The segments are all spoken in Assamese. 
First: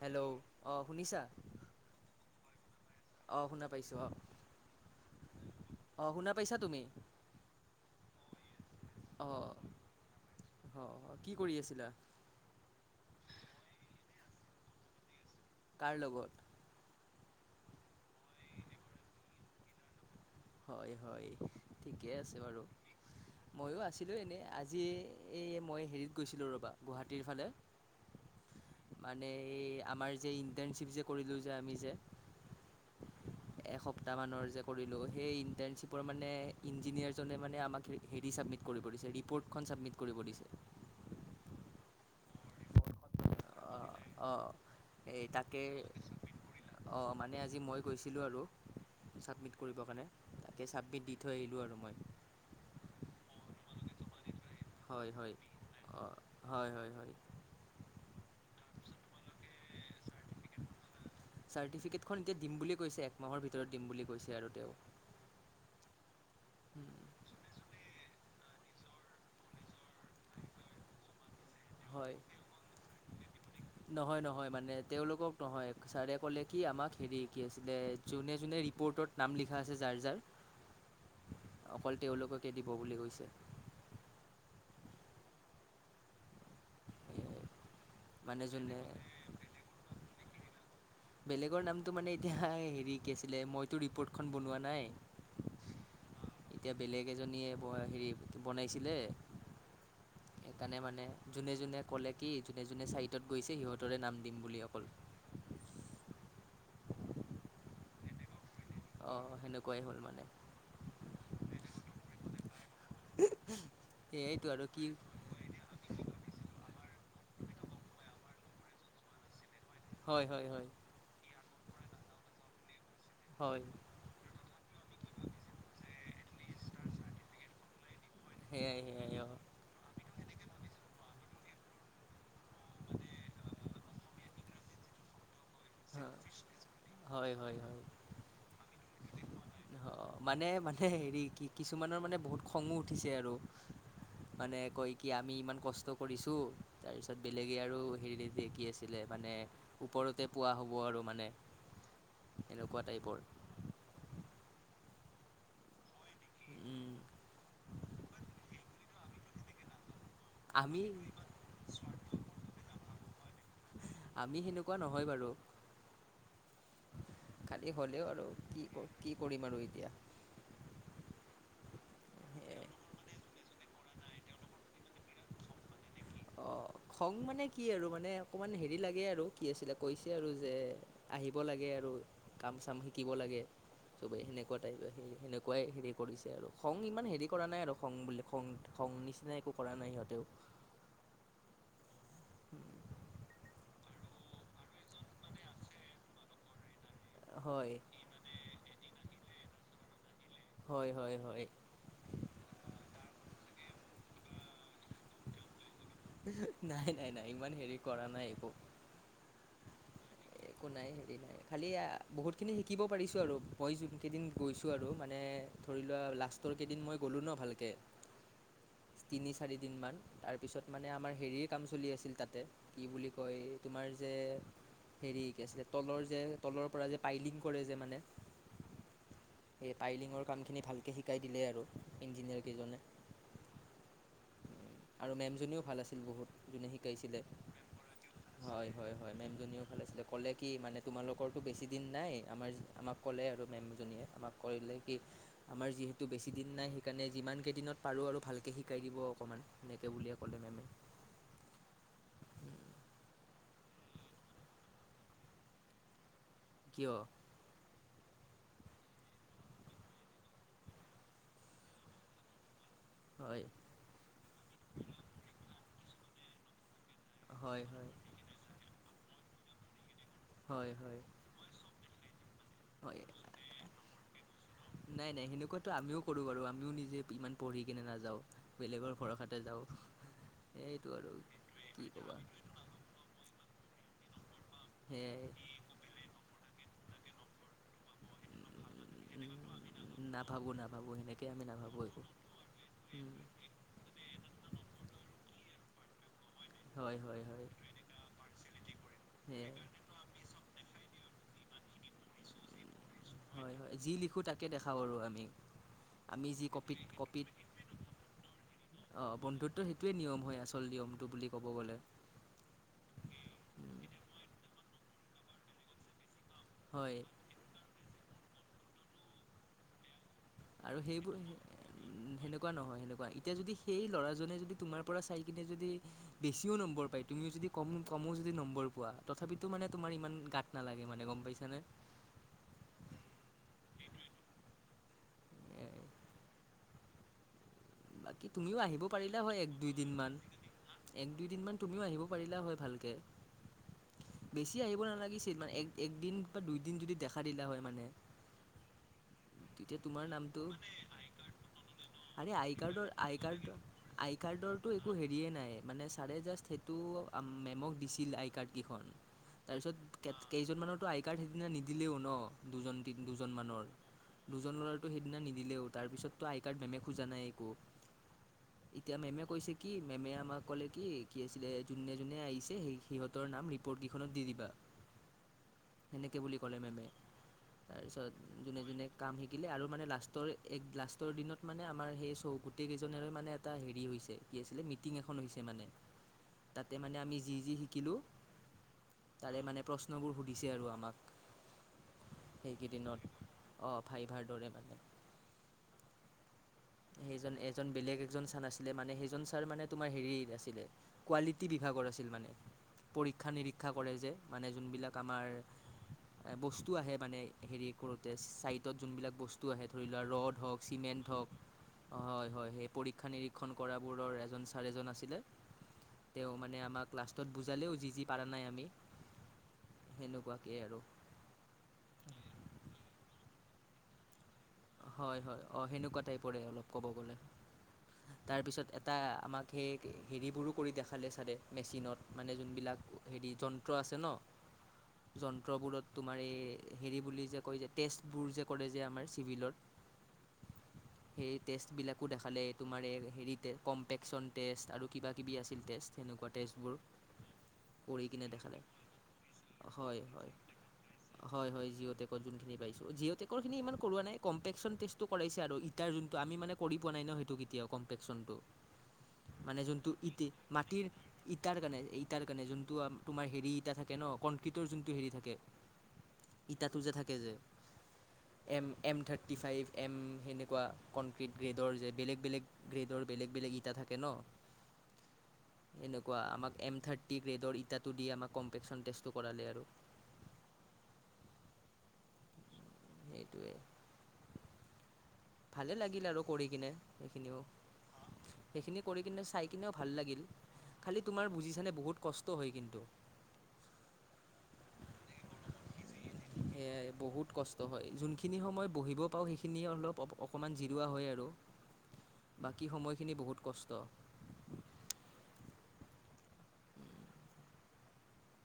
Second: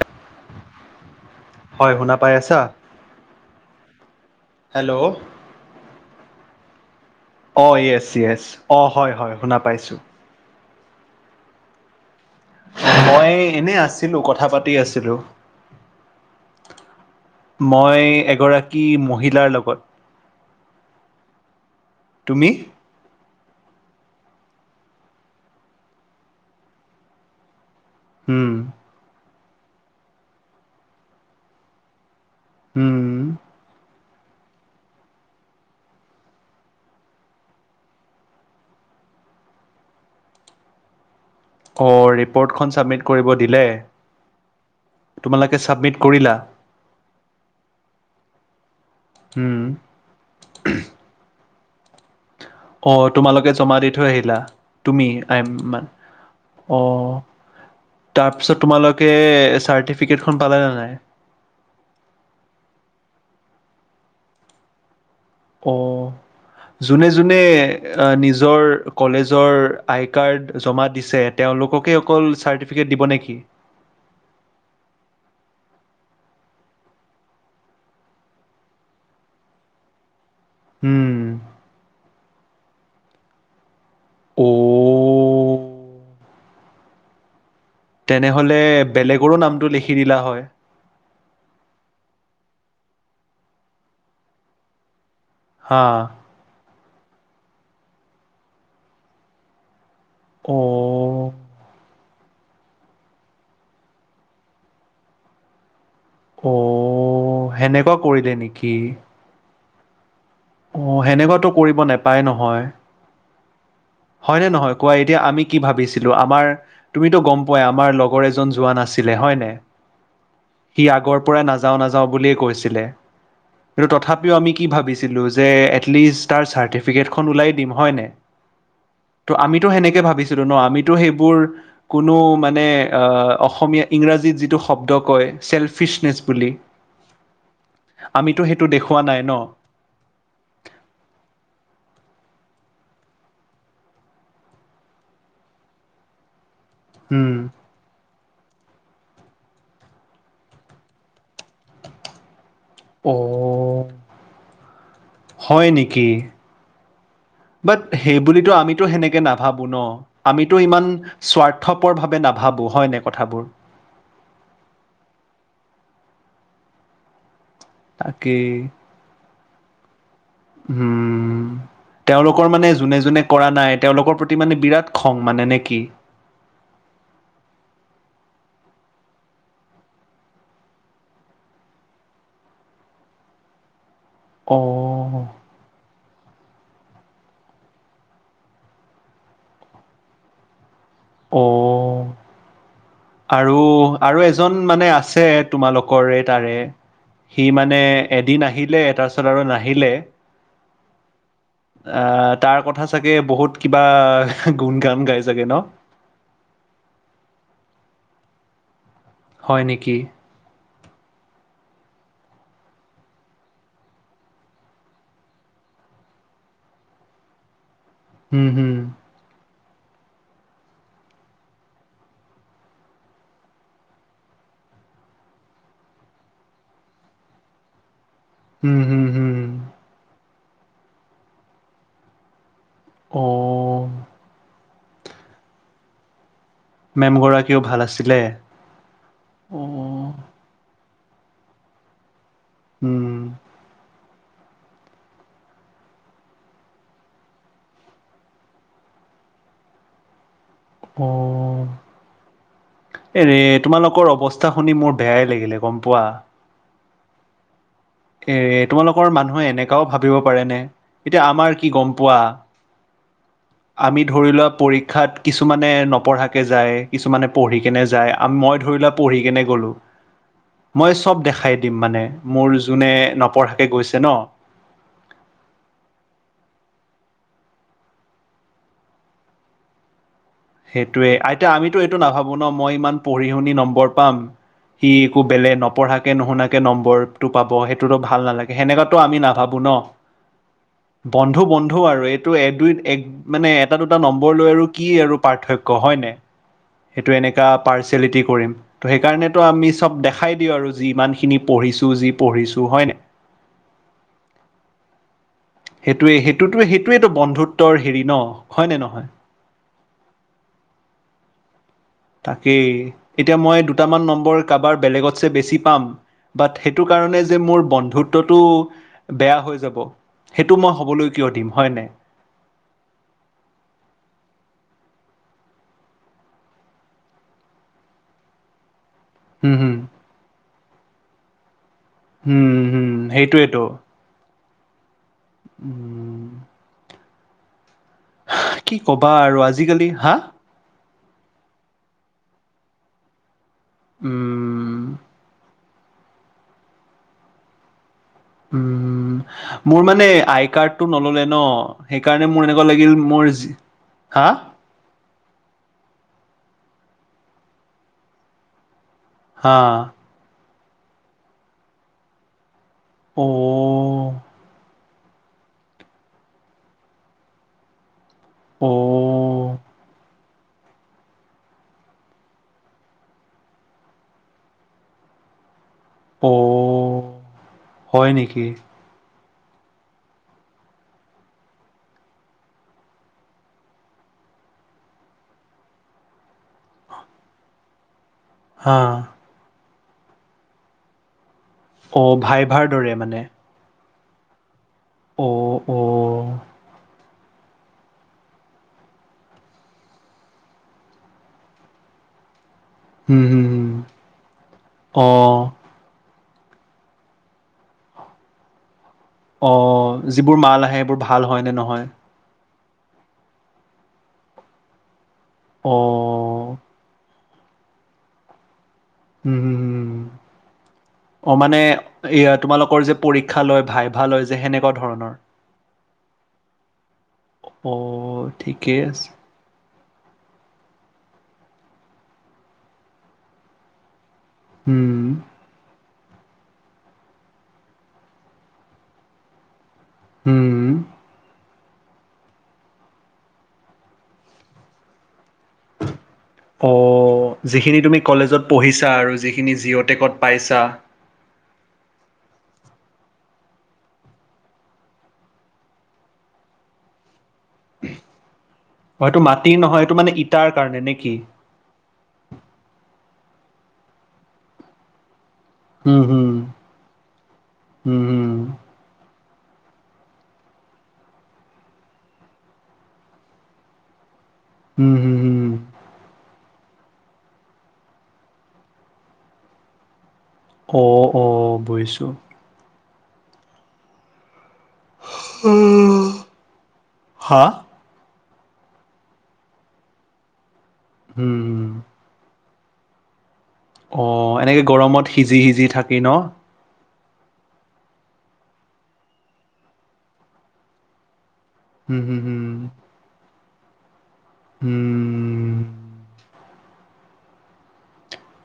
হেল্ল' অহ শুনিছা হয় শুনা পাই অহ শুনা পাইছো অ হেল্ল' পাইছা তুমি অ য়েছ য়েছ অ হয় হয় শুনা পাইছো অ কি কৰি আছিলা মই এনে আছিলো কথা পাতি আছিলো কাৰ লগত মই এগৰাকী মহিলাৰ লগত হয় হয় ঠিকে আছে তুমি? বাৰু ময়ো আছিলো এনেই আজি এই মই হেৰিত গৈছিলো ৰবা গুৱাহাটীৰ ফালে হুম মানে এই আমাৰ যে ইণ্টাৰ্ণশ্বিপ যে কৰিলোঁ যে আমি যে উম সপ্তাহমানৰ যে কৰিলোঁ সেই ইণ্টাৰ্ণশ্বিপৰ মানে ইঞ্জিনিয়াৰজনে মানে আমাক হেৰি চাবমিট কৰিছে ৰিপৰ্টখন চাবমিট কৰিছে ব দিছে অঁ ৰিপ'ৰ্টখন ছাবমিট কৰিব দিলে অ এই তোমালোকে তাকে ছাবমিট কৰিলা? অ মানে মানে আজি মই গৈছিলোঁ আৰু ছাবমিট উম কৰিবৰ কাৰণে তাকে ছাবমিট দি থৈ আহিলোঁ আৰু মই অ তোমালোকে জমা দি থৈ আহিলা তুমি হয় হয় আই এম মান অঁ হয় অ হয় হয় তাক তাৰপিছত তোমালোকে চাৰটিফিকেট খন পালা নে নাই চাৰ্টিফিকেটখন এতিয়া দিম বুলি কৈছে একমাহৰ ভিতৰত দিম বুলি কৈছে আৰু তেওঁ অ উম, যোনে যোনে নিজৰ কলেজৰ আই কাৰ্ড জমা দিছে তেওঁলোককে হয় অকল চাৰ্টিফিকেট দিব নেকি নহয় নহয় মানে তেওঁলোকক নহয় ছাৰে ক'লে কি আমাক হেৰি কি আছিলে যোনে যোনে ৰিপ'ৰ্টত নাম লিখা আছে যাৰ যাৰ উম, অকল তেওঁলোককে দিব বুলি কৈছে অ মানে তেনেহলে যোনে বেলেগৰো নামটো লিখি দিলা হয় বেলেগৰ নামটো মানে এতিয়া হেৰি কি আছিলে মইতো ৰিপৰ্টখন বনোৱা নাই হা এ বেলেগ এজনীয়ে ব হেৰি বনাইছিলে সেইকাৰণে মানে অ' যোনে যোনে কলে কি যোনে যোনে ছাইডত গৈছে সিহঁতৰে নাম দিম বুলি অকল অ সেনেকুৱা কৰিলে নিকি কুৱাই হ'ল মানে অ সেনেকুৱাতো কৰিব নাপায় নহয় হয় সেয়াইতো নে আৰু নহয় কি কোৱা এতিয়া আমি কি ভাবিছিলো আমাৰ তুমিতো গম পোৱাই আমাৰ লগৰ এজন যোৱা নাছিলে হয় নাই হয় হয় হয় সি আগৰ পৰাই নাযাওঁ নাযাওঁ বুলিয়েই কৈছিলে হয় কিন্তু তথাপিও আমি কি ভাবিছিলো যে এত লিষ্ট তাৰ চাৰ্টিফিকেটখন ওলাই দিম হয় নাই? সেয়াই সেয়াই অঁ ত' আমিতো সেনেকে ভাবিছিলো ন, আমিতো সেইবোৰ কোনো মান নে অ', অসমীয়া ইংৰাজীত যিটো শব্দ কয়, চেলফিচনেছ বুলি হয় হয় আমিতো সেইটো দেখুওৱা নাই ন অ, মানে, মানে, হেৰি, কি কিছুমানৰ মানে বহুত খঙো উঠিছে আৰু, মানে কয় কি আমি ইমান কষ্ট কৰিছোঁ তাৰপিছত উম। বেলেগে আৰু হেৰি [unintelligible] ‌ কি আছিলে, মানে ওপৰতে পোৱা হ'ব আৰু মানে এনেকুৱা টাইপৰ অ', হয় নেকি? বাত, সেইবুলিতো আমিতো সেনেকে নাভাবো ন! আমিতো আমি ইমান স্বাৰ্থপৰভাৱে নাভাবোঁ হয় নাই কথাবোৰ? আমি সেনেকুৱা নহয় বাৰু! খালি হ'লেও আৰু তাকেই কি কি কৰিম আৰু এতিয়া উম তেওঁলোকৰ মানে জোনে জোনে কৰা নাই, তেওঁলোকৰ প্ৰতি মানে বিৰাট খং মানে নে কি? অ' খং মানে কি আৰু মানে অকমান হেৰি লাগে আৰু, কি আছিলে, কৈছে আৰু যে আহিব লাগে আৰু আৰু কাম চাম শিকিব লাগে চবেই সেনেকুৱা টাইপ সেই অ', সেনেকুৱাই হেৰি কৰিছে আৰু খং ইমান হেৰি কৰা নাই আৰু, খং বুলি খং, খং, নিচিনা একো কৰা নাই সিহঁতেও অ' আৰু, আৰু এজন মানে আছে তোমালোকৰে তাৰে সি হয় মানে এদিন আহিলে তাৰপিছত আৰু নাহিলে হয় হয় হয় আহ তাৰ কথা চাগে বহুত কিবা গুণ গান গাই চাগে ন নাই নাই নাই ইমান হেৰি কৰা নাই একো হয় নিকি একো নাই হেৰি নাই খালী বহুতখিনি শিকিব পাৰিছোঁ আৰু মই যোনকেইদিন গৈছোঁ আৰু মানে ধৰি লোৱা লাষ্টৰ কেইদিন মই গ'লো ন ভালকে উম, হুম। তিনি চাৰি দিনমান তাৰপিছত মানে আমাৰ হেৰিয় কাম চলি আছিল তাতে কি বুলি কয় তোমাৰ যে হেৰি কি আছিলে তলৰ যে তলৰ পৰা যে পাইলিং কৰে যে মানে উম, হুম। এই পাইলিঙৰ কাম খিনি ভালকে শিকাই দিলে আৰু ইঞ্জিনিয়াৰ কেইজনে অ', আৰু মেমজনীও ভাল আছিল বহুত শিকাইছিল মেম গৰাকীও ভাল আছিলে হয় ম অ ভাল আছিলে কলে কি মানে তোমালোকৰতো বেছি দিন নাই আমাৰ আমাক উম ক'লে আৰু মেমজনীয়ে আমাক কৰিলে কি আমাৰ যিহেতু বেছি দিন নাই সেইকাৰণে যিমানকেইদিনত পাৰোঁ আৰু ভালকৈ শিকাই দিব অকণমান এনেকে বুলিয় কলে নমে অ', এৰে তোমালোকৰ অৱস্থা শুনি মোৰ বেয়াই লাগিলে গম পোৱা হুম এ তোমালোকৰ মানুহে এনেককাও ভাবিব পাৰেনে এতিয়া আমাৰ কি গম পোৱা হয় আমি ধৰি লোৱা পৰীক্ষাত কিছুমানে নপঢ়াকে যায় কিছুমানে পঢ়ি হয় কেনে হয় যায় মই ধৰি লোৱা পঢ়ি কেনে গ'লো হয় মই হয় চব দেখাই দি মানে ম হয় নপঢ়াকে গৈছে ন নাই নাই সেনেকুৱাতো আমিও কৰোঁ বাৰু আমিও নিজে ইমান পঢ়ি কেনে নাযাওঁ বেলেগৰ ভৰষাতে যাওঁ সেইটো সেইটোৱে আৰু আইতয়া আমিতো কি এইটো ক'বা নাভাবো ন মই ইমান পঢ়ি শুনি নম্বৰ পাম সি একো সেয়াই বেলেগ নপঢ়াকে নুশুনাকে নম্বৰটো পাব সেইটোতো ভাল নালাগে সেনেকুৱাতো আমি নাভাবো ন নাভাবোঁ নাভাবোঁ সেনেকৈ বন্ধু, আমি বন্ধু নাভাবোঁ একো আৰু এইটো এক দুই এক মানে এটা দুটা নম্বৰ লৈ আৰু কি আৰু ্য [unintelligible] হয়নে হয় সেইটো হয় এনেককা হয় পাৰ্চেলিটি কৰিম ত' সেইকাৰণেতো সেয়াই আমি চব দেখাই দিওঁ আৰু যি ইমান খিনি পঢ়িছো যি পঢ়িছো হয় নাই হয়, হয় যি লিখো তাকে দেখা পাৰো আমি সেইটোৱে, আমি যি সেইটোতে কপিত সেইটোইটো কপিত বন্ধুত্বৰ হেৰি ন হয়নে নহয় বন্ধুত্বৰ সেইটোৱে [unintelligible] নিয়মটো বুলি ক'ব গ'লে তাকেই এতিয়া মই দুটামান নম্বৰ কাৰোবাৰ বেলেগতছে বেছি পাম বাট সেইটো হয় কাৰণে যে মোৰ বন্ধুত্বটো বেয়া হৈ যাব সেইটো মই আৰু হ'বলৈ সেইবোৰ উ কিয় দিম হয় নাই সেনেকুৱা নহয় সেনেকুৱা এতিয়া যদি সেই ল'ৰাজনে যদি তোমাৰ পৰা চাই কিনে যদি বেছিও নম্বৰ পায় তুমিও যদি কম কমও যদি নম্বৰ পোৱা তথাপিতো হুম মানে হুম তোমাৰ ইমান গাত নালাগে মানে গম পাইছানে হম, হম সেইটোৱেতো উম বাকী তুমিও আহিব ক'বা পাৰিলা আৰু হয় এক আজিকালি দুইদিন হা মমান এক দুইদিনমান তুমিও আহিব পাৰিলা হয় ভালকে বেছি আহিব উম নালাগিছিল ইমান এক একদিন বা দুইদিন যদি দেখা দিলা হয় মানে উ, মোৰ তেতিয়া তোমাৰ মানে নামটো আই কাৰ্ড টো নললে ন সেইকাৰণে আৰে মোৰ আই এনেকুৱা লাগ কাৰ্ডৰ আই কাৰ্ড আই কাৰ্ডৰটো একো হেৰিয়ে নাই মানে চাৰে মেম দিছিল কেইখন হা তাৰপিছত কেইজনমানৰ আই কাৰ্ড সিদিনা নিদিলেও ন দুজন তি দুজন মৰ অ' দুজননৰ সেইদিনা নিদিলেও তাৰ পিছতো আই কাৰ্ড মেমে খোজা নাই একো এতিয়া মেমে কৈছে অ' কি মেমে আমাক ক'লে কি, কি আছিলে যোনে, যোনে আহিছে স সিহঁতৰ নাম ৰিপৰ্ট কেইখনত দি দিবা সেনেকে বুলি ক'লে মেমে অ' হয় তাৰপিছত নেকি যোনে যোনে কাম দিলে আৰু মানে লাষ্টৰ এক লাষ্টৰ দিনত মানে আমাৰ সেই। গোটেই কেইজনেৰে মানে এটা হেৰি হৈছে কি আছিলে মিটিং এখন হৈছে মানে। তাতে মানে আমি যি যি শিকিলোঁ। হা তাৰে মানে প্ৰশ্নবোৰ সুধিছে আৰু আমাক। অ ভাইভাৰ দৰে সেইকেইদিনত মানে। অঁ ভাইভাৰ দৰে মানে। অ অ। সেইজন এজন বেলেগ এজন ছাৰ আছিলে মানে সেইজন ছাৰ মানে তোমাৰ হেৰি আছিলে কোৱালিটি বিভাগৰ। [unintelligible] হুম পৰীক্ষা হুম হুম নিৰীক্ষা কৰে যে মানে যোনবিলাক আমাৰ। অ' এ বস্তু আহে মানে হেৰি কৰোতে চাইডত। যোনবিলাক বস্তু আহে ধৰি লোৱা ৰ'দ হওঁক চিমেণ্ট হওক। হয়নে নহয়। হয় হয় সেই পৰীক্ষা নিৰীক্ষণ কৰাবোৰৰ এজন ছাৰ এজন আছিলে তেওঁ অ' মানে আমাক লাষ্ট। ত বুজালেও যি যি পৰা নাই আমি। উমম হম সেনেকুৱাকে আৰু অ মানে এয়া তোমালোকৰ যে পৰি। ক্ষা লয় ভাইভা লয় যে সেনেকুৱা ধৰণৰ। কটাই পৰে অলপ ক'ব গ'লে অ' তাৰপিছত ঠিকেই এটা আছে আমাক সেই। হেৰিবোৰো কৰি দেখালে চাৰে মেচিনত মানে যোনবিলাক হেৰি যন্ত্ৰ আছে উম, নহ। যন্ত্ৰবোৰত। তোমাৰ এই হেৰি বুলি যে কয় যে টেষ্টবোৰ যে কৰে যে আমাৰ চিভিলৰ। হম। টেষ্ট বিলাকো দেখালে তুমাৰ হেৰি কম্পেকচন টেষ্ট আৰু কিবা। কিবি আছিল টেষ্ট সেনেকুৱা টেষ্টবোৰ। যিখিন তুমি কৰি কিনে কলেজত দেখালে পঢ়িছা আৰু যিখিনি জি'অ হয় টেকত হয় পাইছা। হয় হয় জি'অ টেকৰ যোনখিনি পাইছো জি'অ টেকৰ খিনি ইমান কৰোৱা নাই। কম্পেকচন টেষ্টটো কৰাইছে আৰু ইটাৰ যোনটো আমি মানে কৰি পোৱা নাই নহ সেইটো কেতিয়াও কম্পেকচনটো। অ', এইটো মাটিৰ মানে নহয় এইটো যোনটো ইতি ইটাৰ কাৰণে মাটিৰ নে কি? ইটাৰ কাৰণে ইটাৰ কাৰণে যোনটো। তোমাৰ হেৰি ইটা থাকে নহ কনক্ৰিটৰ যোনটো হেৰি থাকে। হম হম ইটাটো যে থাকে যে হম হম। M M thirty five M সেনেকুৱা কনক্ৰিট গ্ৰেডৰ যে বেলেগ বেলেগ গ্ৰেডৰ বেলেগ বেলেগ ইটা থাকে নহ। উম, হুম, হুম। এনেকুৱা আমাক। এম থাৰ্টি গ্ৰেডৰ ইটাটো দি আমাক কম্পেকশ্যন টেষ্টটো কৰালে আৰু। অ অ বুইছোঁ। সেইটোৱে। ভালে লাগিল আৰু কৰি কিনে সেইখিনিও। হা? সেইখিনি কৰি কিনে চাই কিনেও ভাল লাগিল খালি তোমাৰ হুম। বুজিছানে বহুত কষ্ট হয় কিন। তু। অ এনেকে গৰমত সিজি সিজি থাকি নহ। এ বহুত কষ্ট হয় যোনখিনি সময় বহিব পাওঁ সেইখিনিয় অলপ অকণমান জিৰোৱা হয় আৰু। হুম, হুম, বাকী সময়খিনি বহুত কষ্ট। হম।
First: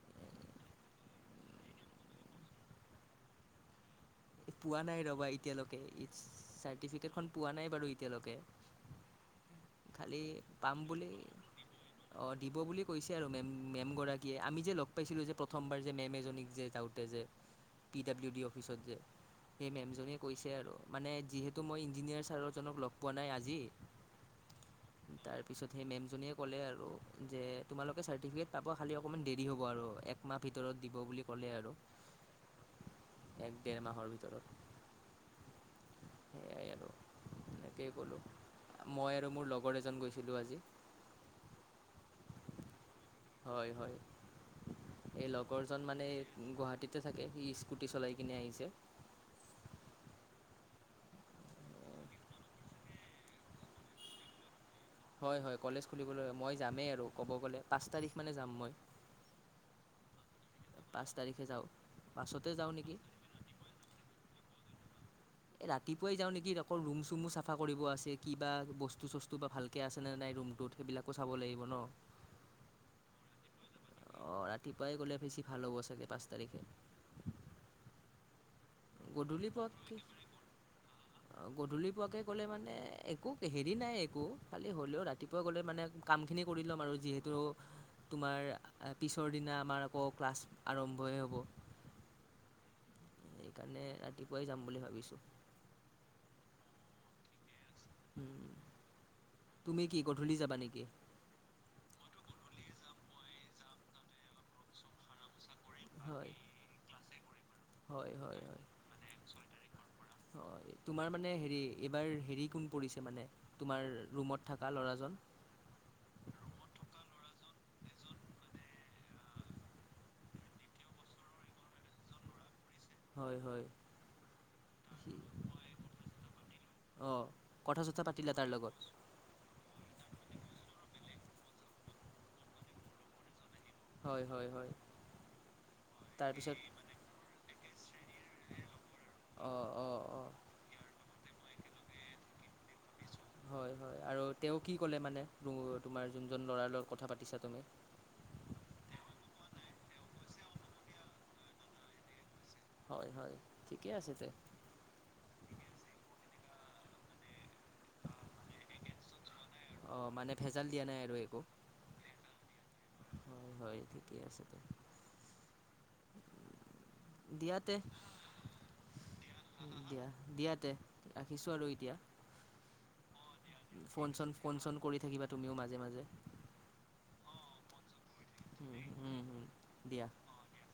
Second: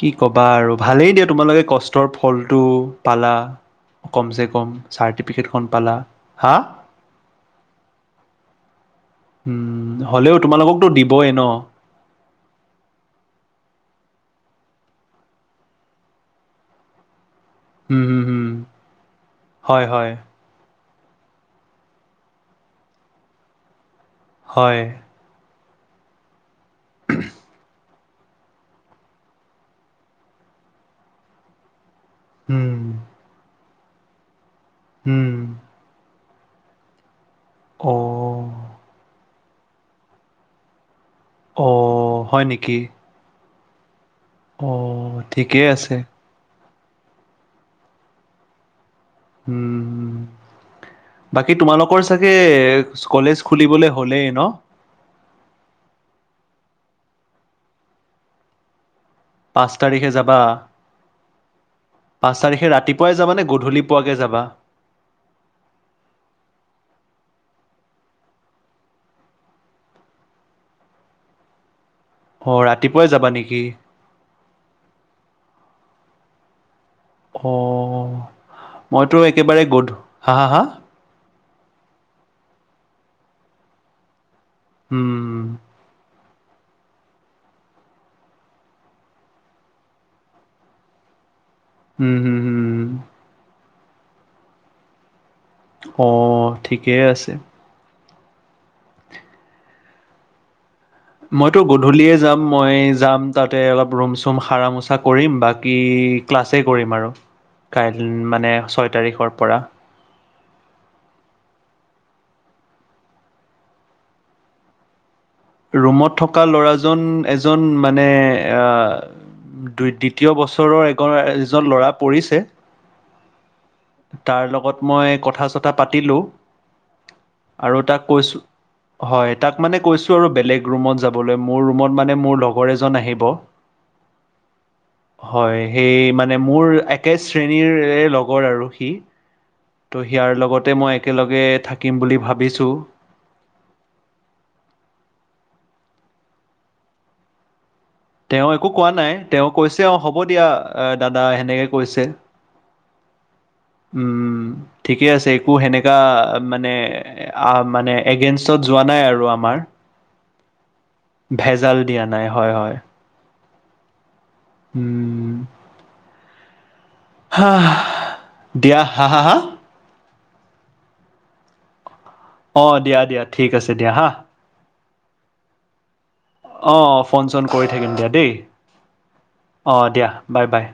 কি কবা আৰু ভালেই দিয়া তোমালোকে কষ্টৰ ফলটো পালা। কমচে কম পোৱা নাই ৰ'বা চাৰ্টিফিকেটখন এতিয়ালৈকে পালা। হা? চাৰ্টিফিকেটখন পোৱা নাই বাৰু এতিয়ালৈকে। উম, খালি হ'লেও পাম তোমালোককতো বুলি দিবই ন? অ দিব বুলি কৈছে আৰু মেম। মেম গৰাকীয়ে আমি যে লগ পাইছিলোঁ যে প্ৰথমবাৰ যে মেম এজনীক যে যাওঁতে যে। P um, hmm, W D হুম। অফিচত যে সেই হয়, হয়, মেমজনীয়ে কৈছে আৰু। মানে যিহেতু মই ইঞ্জিনিয়াৰ ছাৰজনক লগ পোৱা নাই আজি। হয়। পিছত সেই মেমজনীয়ে ক'লে আৰু যে তোমালক। চাৰ্টিফিকেট পাব খালি অকমান দেৰি হ'ব আৰু একমাহ ভিতৰত দিব বুলি ক'লে আৰু। উম ডেৰ মাহৰ ভিতৰত উম তাকেই ক'লোঁ অ', মই আৰু মোৰ লগৰ এজন গৈছিলোঁ আজি অ হয় নিকি হয় হয় অ ঠিকেই আছে তাতে থাকে সি স্কুটি চলাই কিনে আহিছে উম হম বাকী তোমালোকৰ চাগে কলেজ খুলিবলে হ'লেই ন হয় হয় কলেজ খুলিবলৈ মই যামেই আৰু ক'ব গ'লে পাঁচ তাৰিখ মানে যাম মই পাঁচ তাৰিখে যাবা পাঁচ তাৰিখে যাওঁ পাঁচ বাছতে তাৰিখে যাওঁ নেকি ৰাতিপুৱাই যাবা নে গধূলি পোৱাকে যাবা এ ৰাতিপুৱাই যাওঁ নিকি অকল ৰুম চোমো চাফা কৰিব আছে কিবা বস্তু চস্তু বা ভালকে আছে নে নাই ৰুমটোত সেইবিলাকো চাব লাগিব ন অ ৰাতিপুৱাই যাবা নিকি অ ৰাতিপুৱাই গ'লে বেছি ভাল হ'ব চাগে পাঁচ তাৰিখে অ' মইতো গধূলি একেবাৰে পোৱাকে গধূ হা-হা-হা গধূলি পোৱাকৈ ক'লে মানে একো হেৰি নাই একো খালি হ'লেও উম, ৰাতিপুৱা গ'লে মানে কাম খিনি কৰি ল'ম আৰু যিহেতু তোমাৰ পিছৰ দিনা আমাৰ আকৌ ক্লাছ আৰম্ভই হ'ব। উম হুম-হুম। সেইকাৰণে ৰাতিপুৱাই যাম বুলি ভাবিছোঁ। অ' ঠিকেই আছে। উম, তুমি কি গধূলি যাবা নেকি? মইতো গধূলিয়ে যাম মই যাম তাতে অলপ ৰুম চুম সাৰা মোচা কৰিম বাকী বাকী হয় ক্লাছে কৰিম আৰু কাইলৈ হয় মানে ছয় তাৰিখৰ পৰা। অ' তোমাৰ মানে হেৰি এইবাৰ হেৰি কোন পৰিছে মানে তোমাৰ ৰুমত থকা ল'ৰাজন। ৰুমত থকা ল'ৰাজন এজন মানে অ' দুই দ্বিতীয় বছৰৰ এগন এজন ল'ৰা পৰিছে হয় হয় তাৰ লগত মই সি কথা চতা পাতিলোঁ অঁ কথা আৰু তাক চথা পাতিলা কৈছোঁ, তাৰ লগত হয় তাক মানে কৈছোঁ আৰু বেলেগ ৰুমত যাবলৈ মোৰ ৰুমত মানে মোৰ লগৰ এজন আহিব। হয় হয় হয় হয় সেই মানে তাৰপিছত মোৰ একে শ্ৰেণীৰে লগৰ আৰু সি অঁ অঁ ত অঁ সিয়াৰ লগতে মই একেলগে থাকিম বুলি ভাবিছোঁ। হয়-হয় আৰু তেওঁ কি ক'লে মানে তোমাৰ জোনজন ল'ৰাৰ লগত কথা পাতিছা তুমি তেওঁ একো কোৱা নাই তেওঁ কৈছে অ' হ'ব দিয়া এ দাদা এনেকে কৈছে। হয় হয় ঠিকে আছে তে উম ঠিকে আছে একো সেনেকা মানে আ, মানে‌ এগেইনষ্টত যোৱা নাই আৰু আ মাৰ, অঁ মানে ভেজাল দিয়া নাই আৰু একো ভেজাল দিয়া নাই হয়, হয়। হয়, হয়, ঠিকে আছে। তে উম। হা, দিয়া তে দিয়া হা-হা-হা দিয়াতে ৰাখিছোঁ আৰু এতিয়া। অ', দিয়া, দিয়া। ঠিক আছে দিয়া হা। ফোন চোন, ফোন চোন, কৰি থাকিবা তুমিও মাজে, মাজে। অ ফোন চোন কৰি থাকিম দিয়া। দেই। অ', দিয়া বাই, বাই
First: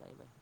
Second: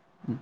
বাই বাই উম।